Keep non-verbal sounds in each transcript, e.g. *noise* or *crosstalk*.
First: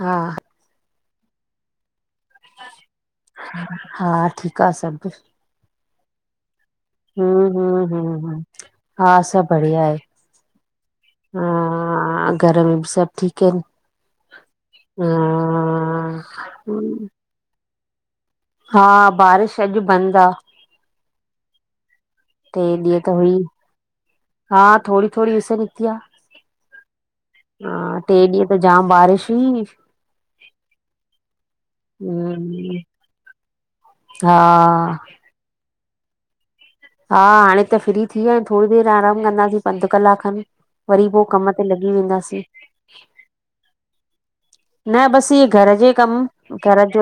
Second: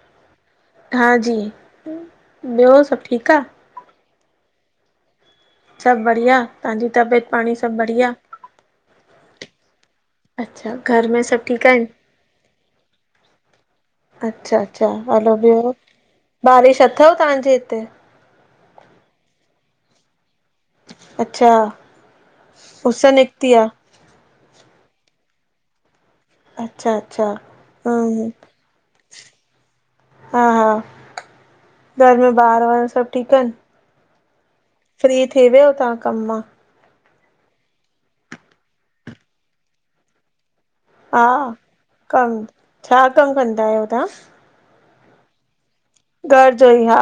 हा। हा जी, ॿियो सभु ठीकु आ? हा ठीक आ सभु। सभु बढ़िया, तव्हांजी तबियत हम पाणी सभु हम बढ़िया? हम हम हा सभु बढ़िया आहे। अच्छा घर में सभु हा, ठीकु आहिनि? हा, घर में सभु ठीकु आहिनि? अच्छा- अच्छा, हलो ॿियो बारिश अथव तव्हांजे हिते? हा बारिश अॼु बंदि आ। अच्छा, टे ॾींह उस त हुई निकिती आ हा थोड़ी थोड़ी उस निकिती आ। अच्छा अच्छा हा टे हम्म ॾींहं त जाम बारिश हुई। हा- हा, घर में ॿार हम्म वार सभु ठीकु आहिनि? हा। फ्री थी वियो तव्हां कम मां? हा हाणे त फ्री थी विया, थोड़ी देरि आरामु कंदासीं अधु कलाक खनि, वरी पो हा कम ते लॻी वेंदासीं। कमु छा कमु कंदा आहियो तव्हां? न बस इ घर जे घर जो ई हा।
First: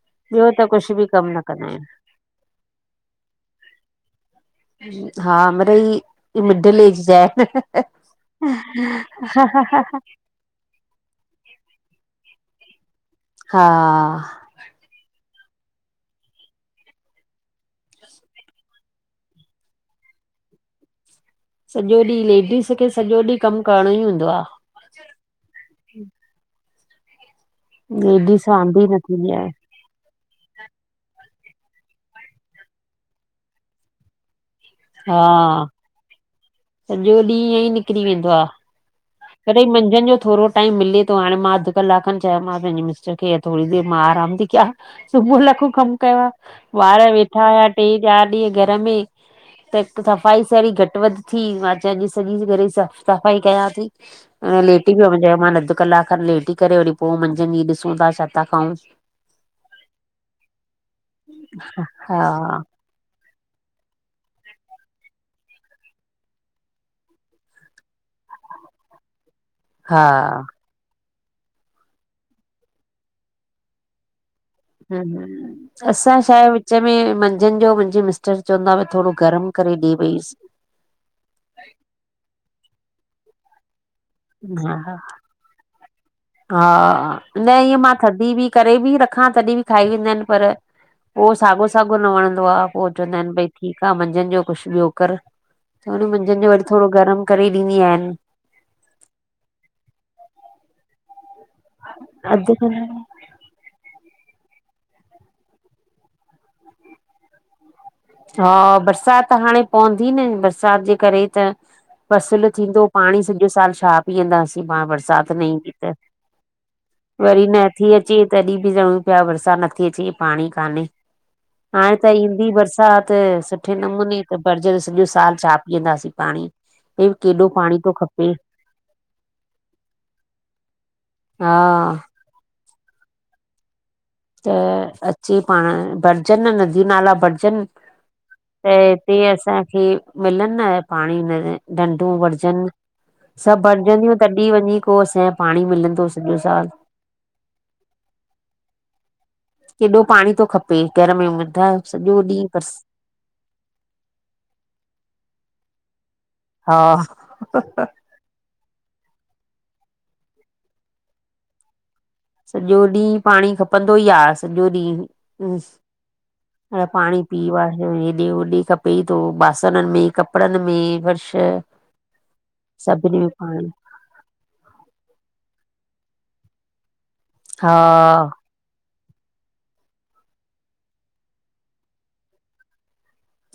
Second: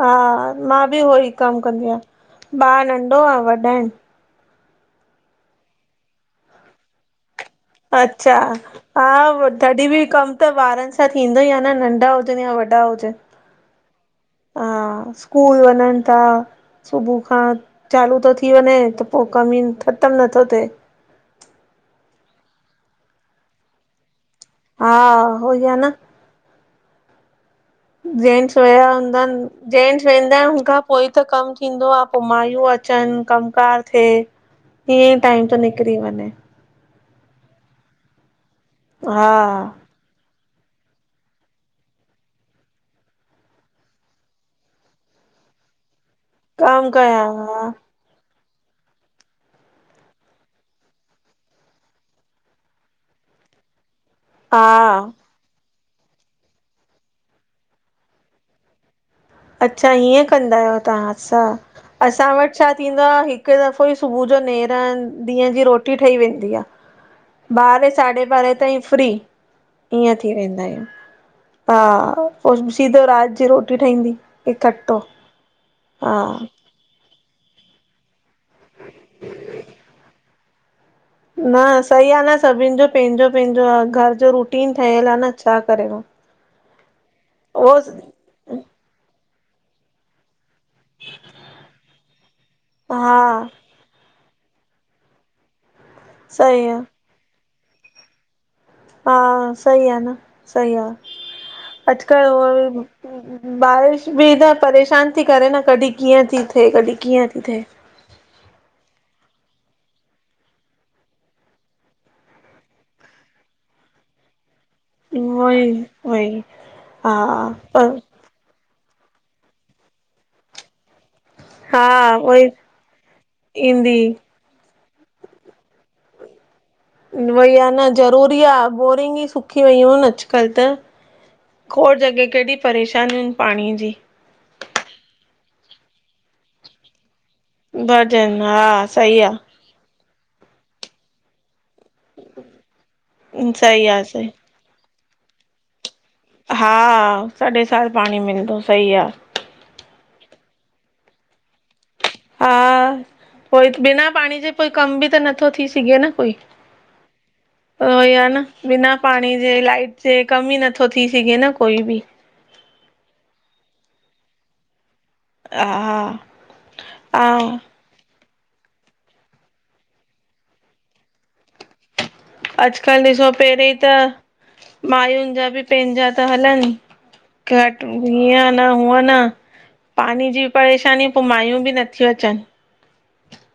हा, ॿियो त मां कुझु बि उहो ई न कमु कंदा आहियूं कंदी आहियां, ॿार नंढो आ वॾा आहिनि? हा मिड़ई मिडल एज़ जा आहिनि। अच्छा हा तॾहिं बि कम त ॿारनि सां थींदो ई आ न नंढा हुजिनि या वॾा हुजनि। हा। हा स्कूल वञन ता, सुबुह खां चालू तो थी वञे त पो कम ई ख़तमु नथो थिए। सॼो ॾींहुं लेडीस खे सॼो ॾींहुं कमु करणो ई हूंदो आ। हा उहोई आ न। लेडीस जेंट्स वांदी वया न हूंदा थींदी आहे आहिनि, जेंट्स वेंदा आहिनि हुनखां पोइ त कमु थींदो आ, पो माइयूं अचनि कमु कार थिए। हा ईयंइ टाइम तो निकरी वञे। सॼो ॾींहुं ईअं ई निकिरी वेंदो आ हा कॾहिं मंझंदि जो थोड़ो टाइम मिले तो हाणे मां अधु कलाक खनि चयोमांसि पंहिंजे मिस्टर खे थोड़ी देरि मां आराम ती कयां, सुबुह लाखूं कमु कयो आ, कमु ॿार कयां वेठा हा हुआ टे चारि ॾींहं घर में त हिकु सफ़ाई सहिड़ी घटि वधि थी मां चयो अॼु सॼी घर जी स सफ़ाई कयां ती। अ लेटी हा पियम, *unintelligible* मां न त कलाक खन लेटी करे, वरी पोइ मंझंदि ॾींहुं ॾिसूं था छा था खाऊं। अच्छा हीअं कंदा आहियो तव्हां असां, असां वटि हा छा थींदो आ, हिकु दफ़ो ई सुबुह जो नेरन, ॾींहं जी रोटी ठही वेंदी आ। ॿारहें साढे ॿारहें ताईं फ्री, हा ईअं थी वेंदा आहियूं। हा, पो सिधो राति जी रोटी ठाहींदी। हं, हं असां छा आहे विच में मंझंदि जो मुंहिंजो मिस्टर चवंदा आ, भ थोरो गरम करे ॾेई वईसि। न सही आ न, सभिनि जो पंहिंजो पंहिंजो आ, घर जो रुटीन हा ठहियलु आ न छा करयो हा, न ईअं मां थधी बि करे बि रखां, तॾीं बि खाई वेंदा आहिनि पर उहो साॻो साॻो न वणंदो आ, पोइ चवंदा हा आहिनि भई ठीकु आ, मंझंदि जो कुझु ॿियो कर त हुन मंझंदि जो सही वरी आहे थोरो गरम करे ॾींदी आहियांन हा सही आ न, सही आ, अॼुकल्ह अधु उहो कलाक बारिश बि त परेशान थी करे न, कॾहिं कीअं थी थिए, कॾहिं कीअं थी थिए हा बरसाति त हाणे पवंदी न, बरसाति जे करे त फसुलु थींदो, पाणी सॼो साल छा पीअंदासीं प बरसात न ईंदी उहोई त, उहोई हा वरी नथी पर अचे तॾीं बि चऊं पिया बरसाति नथी अचे, पाणी काने, हा हाणे त उहोई ईंदी बरसाति त सुठे ईंदी नमूने त बरजर सॼो साल छा पीअंदासीं पाणी हे उहो केॾो ई आ पाणी न, थो खपे ज़रूरी आ बोरिंग ई सुखी वयूं आहिन अॼकल्ह त हा खोड़ जॻह केॾी परेशानीयूं आहिन पाणीअ जी त अचे पाण, भरजनि न नदियूं नाला भरज अचनि, भॼन हा त हिते सही आहे असांखे मिलनि न पाणी न डंडूं भरजनि, सभु सही आहे भरजंदियूं सही तॾीं वञी पोइ असांएं पाणी मिलंदोस हा, सॼो साल पाणी मिलंदो सही आ केॾो पाणी थो खपे घर में, ॿुधायो सॼो ॾींहुं बस हा, पोइ बिना पाणी जे कोई कम बि त नथो थी सघे न कोई हा उहोई आ न बिना पाणी जे, लाइट जे, कम ई नथो थी सघे न कोई बि। सॼो ॾींहुं पाणी खपंदो ई आ, सॼो ॾींहुं हं, हा हाणे पाणी हा पी व हेॾे होॾे खपे ई थो, बासणनि में, कपिड़नि में फर्श अॼकल्ह सभिनी में ॾिसो, पाणी पहिरीं त मायुनि जा बि पंहिंजा ता हलनि, हा घटि न हुअं न, पाणी जी परेशानी पोइ माइयूं बि नथियूं अचनि।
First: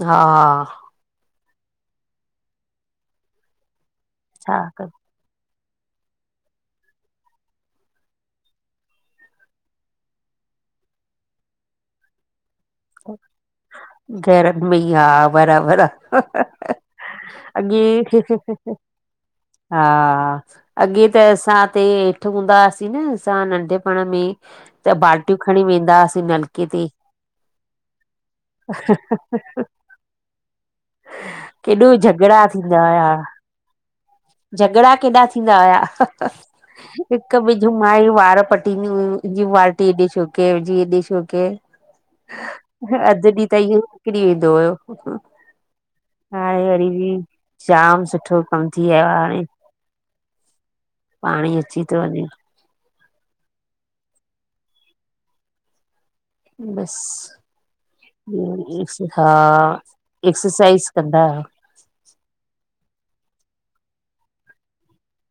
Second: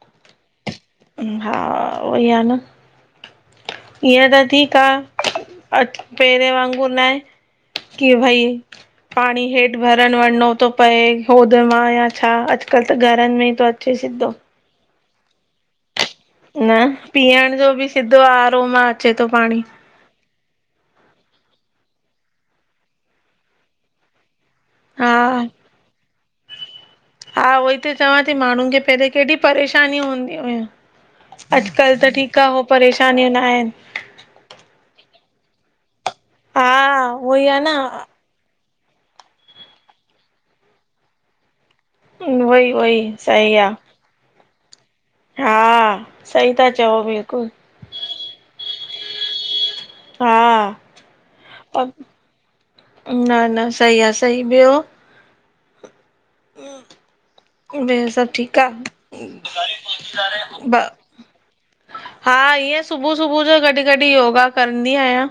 हा हा हा, उहई आ न ईअं त छा ठीक आ कर अ पहिरियें वांगुर न आहे कि भाई पाणी हेठि भरण वञिणो थो पए, होद मां या छा अॼ कल त घरनि में ई थो अचे सिधो। भई हा, बराबरि आ। न पीअण जो अॻे, बि सिधो आरोमा अचे थो पाणी हा अॻे त असांते हेठि हूंदा हुआसीं न असां नंढपण में त बाल्टियूं हा खणी वेंदा हुआसीं नलके ते, हा उहो ई त चवां ती माण्हुनि खे पहिरियों केॾी परेशानी हूंदी हुयूं, केॾो अॼुकल्ह त ठीकु झगड़ा आ हो थींदा हुया परेशानियूं न आहिनि। झगड़ा केॾा थींदा हुया हा हिक उहोई ॿिए आहे जो मायूं न वार पट टींदी हुंयूं मुंहिंजी बाल्टी हेॾे छो कयि मुंहिंजी हेॾे छो कयि? उहोई उहोई अधु ॾींहं सही त इहो आहे निकिरी वेंदो हुयो। हा सही हाणे था वरी चओ बि, बिल्कुलु जाम सुठो कमु थीयो आ हाणे, हा पाणी अची तो वञे। न न सही आ सही, ॿियो? ॿियो सभु ठीकु आहे बसि, हा, एक्सरसाइज़ कंदा रहो। हा, ईअं सुबुह- सुबुह जो गॾु -गॾु योगा कंदी आहियां।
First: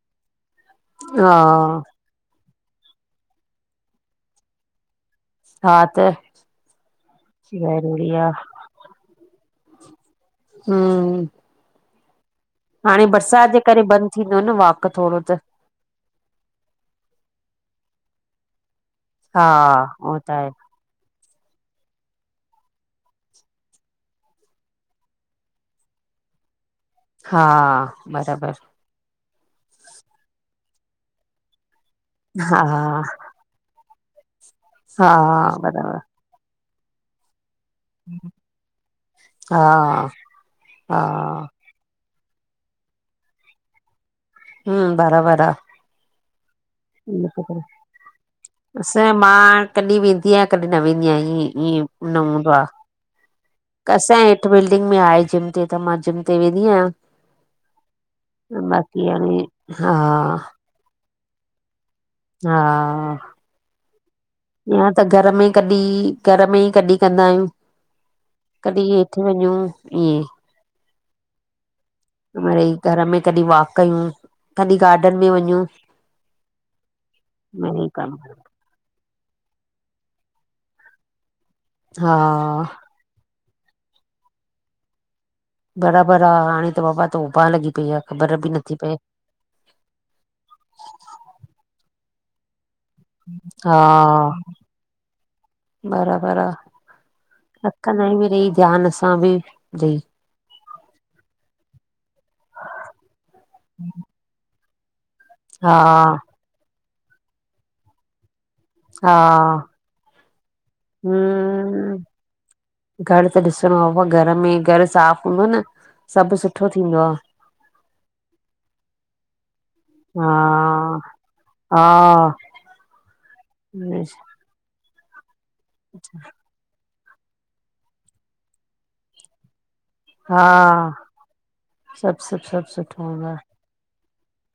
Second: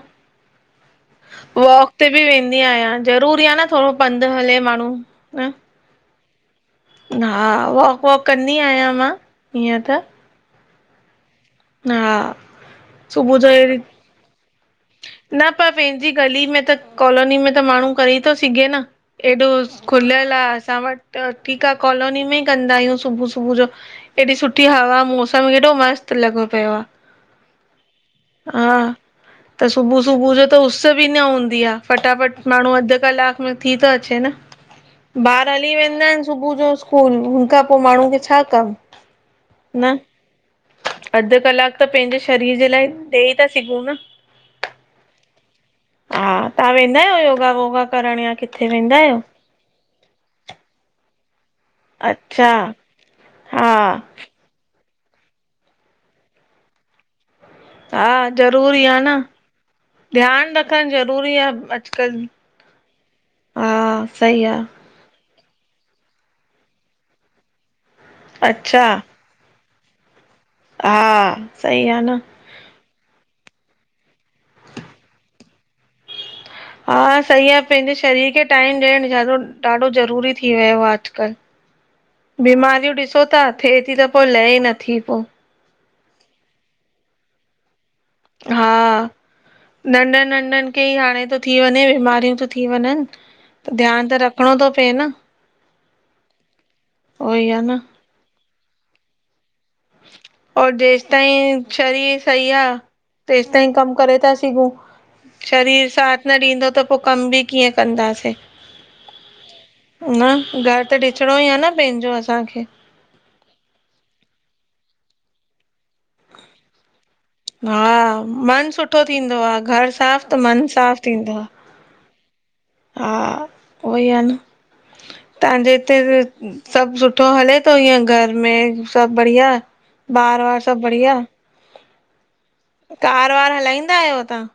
हा वाक ते बि वेंदी आहियां ज़रूरी आ न थोड़ो पंधि हले माण्हू हं। हा त, हा वॉक ज़रूरी -वॉक आ कंदी आहियां मां हीअं त, हं, हा। हाणे सुबुह जो बरसाति जे अहिड़ी करे बंदि थींदो न वॉक थोड़ो त, न पर पंहिंजी गली में त कॉलोनी में त माण्हू करे तो सघे न, हा एॾो उहो त खुलियल आ आहे असां वटि त ठीकु आ कॉलोनी में ई कंदा आहियूं, सुबुह सुबुह जो एॾी सुठी हवा मौसम हेॾो मस्त लॻो पियो आ। हा बराबर, त सुबुह सुबुह जो त उस बि न हूंदी आ, फटाफट हा माण्हू अधु कलाकु थी तो अचे न हा ॿार हली बराबर वेंदा आहिनि, सुबुह जो स्कूल हुन खां पो माण्हू खे छा कम हा न, हा अधु कलाकु त पंहिंजे शरीर जे लाइ ॾेई ता सघूं न, हम्म बराबर आ। हा तव्हां वेंदा आहियो योगा वोगा करण, या किथे वेंदा असांजे आहियो? मां कॾहिं वेंदी आहियां कॾहिं न वेंदी आहियां, ईअं -ईअं, अच्छा। हा कसांजे हेठि बिल्डिंग में आहे, जिम ते त मां जिम ते वेंदी आहियां। हा, ज़रूरी आ बाक़ी न हाणे हा ध्यानु रखणु ज़रूरी आ अॼुकल्ह, हा। हा सही आहे त घर में कॾहिं घर में ई कॾहिं कंदा आहियूं, कॾहिं अच्छा हेठ वञूं इएंं, हा, सही आ न। मिड़ई घर में कॾहिं वॉक कयूं, कॾहिं गार्डन में वञूं, हा सही आ, मिड़ई पंहिंजे कम शरीर खे टाइम ॾियणु ाढो ॾाढो ज़रूरी थी वियो आ अॼुकल्ह। हा बीमारियूं ॾिसो ता थिए ती त पो लहे ई नथी पो। बराबरि आ हाणे त बाबा तोभां लॻी पई आ। ख़बर बि हा, नथी पए नंढनि नंढनि खे ई हाणे तो थी वञे, बीमारियूं तो थी वञनि। त हा। ध्यानु त रखिणो थो पए न बराबरि आ उहो ई आहे न रखंदायूं मिड़ई ध्यान असां बि, और जेसि ताईं शरीर सही आहे तेसि ताईं कम करे था सघूं। हा शरीर साथ न ॾींदो त पो कम बि कीअं कंदासीं। हा न घर त ॾिसणो ई आ न हम्म पंहिंजो असांखे। घर त ॾिसणो आ अबा घर में घरु साफ़ हूंदो आ न सभ सुठो थींदो आ। हा मन सुठो थींदो आ घर साफ़ त मन साफ़ हा थींदो आ। हा उहो ई आहे *unintelligible* न तव्हांजे हिते सब सुठो हले थो इअं घर में सब बढ़िया आ? हा सब सूठो कार वार हलाईंदा आहियो तव्हां?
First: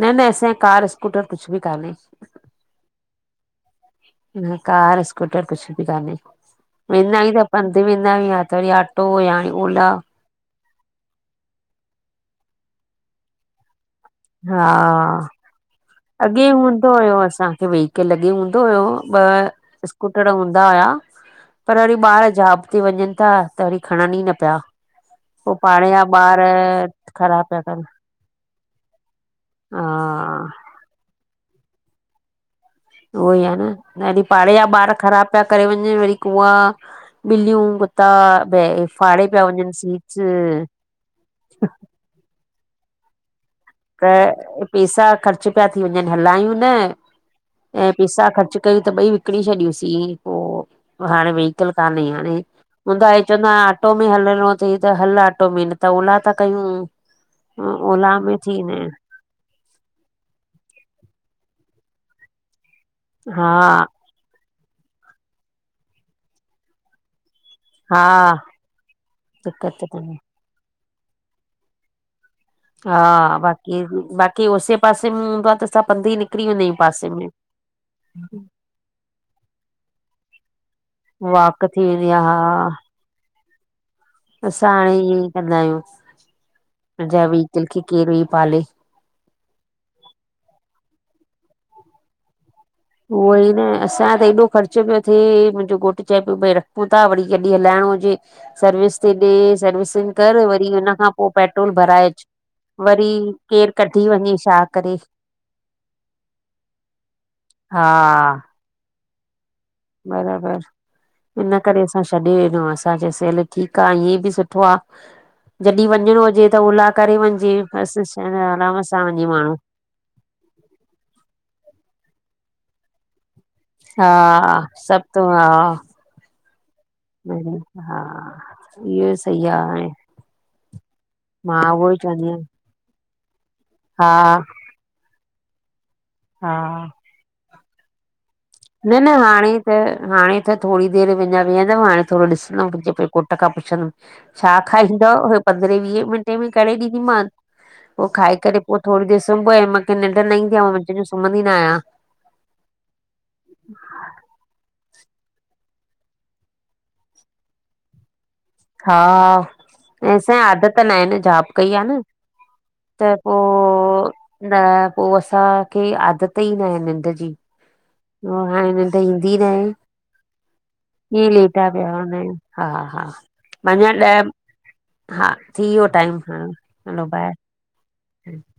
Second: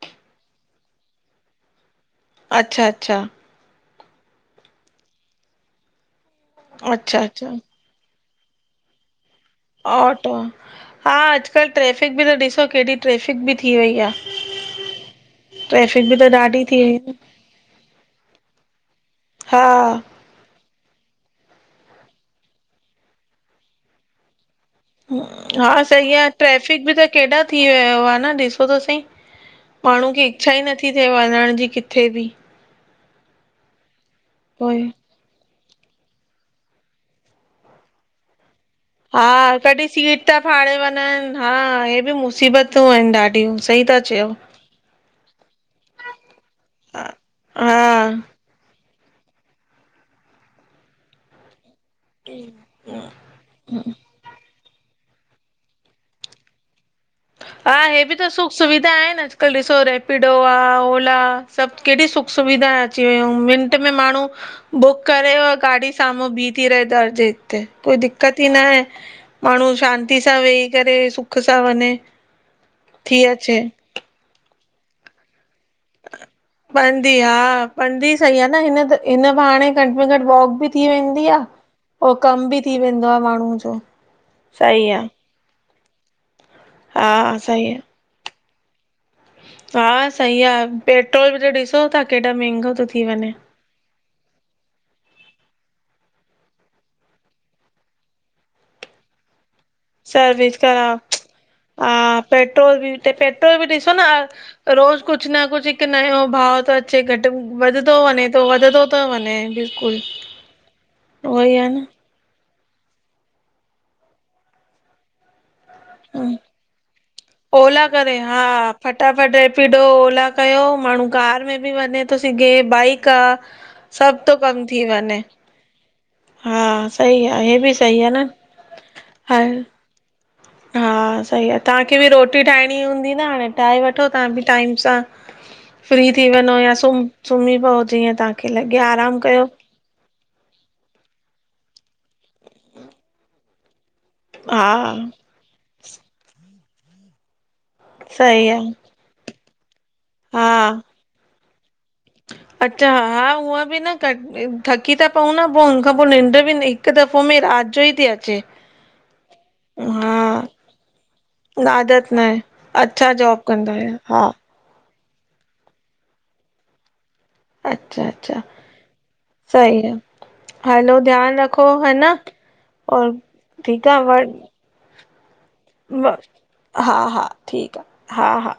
न न असांखे कार स्कूटर कुछ भी कान्हे। अच्छा अच्छा कार स्कूटर कुछ भी काने वेंदा अच्छा आहियु त अच्छा पंध वेंदा आहिय या त वरी ऑटो या ओला। ऑटो हा अॼुकल्ह ट्रेफिक बि त ॾिसो केॾी ट्रेफिक बि थी वई आ। हा ट्रैफ़िक बि त अॻे ॾाढी थी हूंदो वई आ। हुयो असांखे वेहीकल अॻे हूंदो हुयो हा ॿ स्कूटर पैरो हूंदा हुया पर वरी ॿार जौब ते वञनि था त वरी खणनि ही न पिया। पोइ हा पाड़े जा सही आ ॿार ट्रेफिक बि त केॾा ख़राब पिया थी कनि वयो आ न ॾिसो त सही। हा माण्हू खे इच्छा ही नथी थिए वञण जी किथे बि। उहो ही आ न यॾी पाड़े जा उहोई ॿार ख़राब पिया करे वञनि वरी कुूआ ॿिलियूं कुत्ता ब हा कॾहिं सीट था फाड़े वञनि हा हहे बि मुसीबतूं आहिनि ॾाढियूं। सही था चयो। त पैसा ख़र्च पिया थी वञनि हलायूं न हा हा ऐं पैसा ख़र्च कयूं त ॿई विकणी छॾियूंसीं पो हाणे वेही मुश्किल काने हाणे हूंदा हे चवंदा ऑटो में हलणो चई त हल आटो में न त ओला था कयूं हा, हे बि ओला त में सुख थी वेंदा सुविधा आहिनि अॼुकल्ह ॾिसो रेपिडो आ ओला सब केॾी सुख सुविधा आहे। अची वूं हा मिंट में माण्हू बुक करे गाॾी साम्हूं भी थी रहे दरजे। कोई हा दिक़्कत ही ना आहे माण्हू दिक़त कान्हे शांती सां वेही करे सुख सां वञे। थी हा अचे। बाकी बाकी उसै पासे में हूंदो आ त असां पंध ही निकिरी वेंदा। आहियूं पध पासे ही में हा पधी सही आ न हिन बाहाणे घट में घट वॉक बि थी वेंदी आ। वॉक थी वेंदी अउ आहे कम बि हा थी वेंदो आ माण्हूअ जो। असां सही हाणे आ ईअं कंदा आहियूं अजाई हा वेही किल सही आ किल वई पाले। हा सही आहे पेट्रोल बि त ॾिसो था केॾा महांगा थो थि उहो ही न असांजो त एॾो ख़र्च पियो थिए मुंहिंजो घोटु चए पियो भाई रखूं था वरी कॾहिं हलाइणो हुजे सर्विस थीं ॾे सर्विस वरी कर सर्विस करा हुन खां पो पेट्रोल हा भराए अच पेट्रोल बि वरी केर कढी वञे छा करे। कुछ न कुछ हिक नयो भाव थो अचे घट वधंदो हा थो वञे थो वधंदो थो वञे। बिल्कुलु बराबर उहो ई इन आ करे न असां छॾे ॾिनो असां चयोसी हल ठीक आ ईअं बि सुठो आ। जॾहिं वञिणो हा हुजे त ओला करे वञिजे बस आराम सां वञे माण्हूं। कयो ओला कयो, माण्हू कार में बि वञे थो सघे, बाइक आ हा, सभ थो कम थी सब वञे तूं आ हा सही आ हे बि हा, सही आ न इहो हा सही आ हाणे। हा सही आ, मां उहो ई तव्हांखे बि चवंदी रोटी आहियां ठाहिण फ्री हूंदी न हाणे, ठाहे वठो हा तव्हां बि टाइम सां फ्री थी वञो या हा सुम सुम्ही पव जीयं तां न न हाणे त हाणे त थोरी देर अञा वेहंदमि, हाणे थोरो ॾिसंदमि, पंहिंजे घोट खां पुछंदम छा हा खाईंदोव उहे पंद्रहें वीहे मिंटे में करे ॾींदीमांन, पोइ खाई सही आ करे पोइ थोरी देर सुम पयम, मूंखे निंड न ईंदी आ, मां हा मंझदि जो सुम्हंदी न आहियां। अच्छा, हा उहा बि न क थक थकी ता पऊं न, पोइ हुन खां पोइ निंड बि हिकु दफ़ो में राति जो ई थी अचे। हा ऐं असांजी हा आदत न आहे न, जॉब कई आ न आदत आहे अच्छा त जॉब कंदा आहियो पोइ, हा न पोइ असांखे आदत ई न आहे निंड जी अच्छा उ अच्छा हाणे निंड ईंदी न आहे। हलो हीअं ध्यानु रखो लेटा पिया है न हूंदा आहियूं। हा हा, और ठीकु अञां आहे व ॾह हा थी वयो टाइम हाणे, हलो बाऐ! ठीक आ, हा हा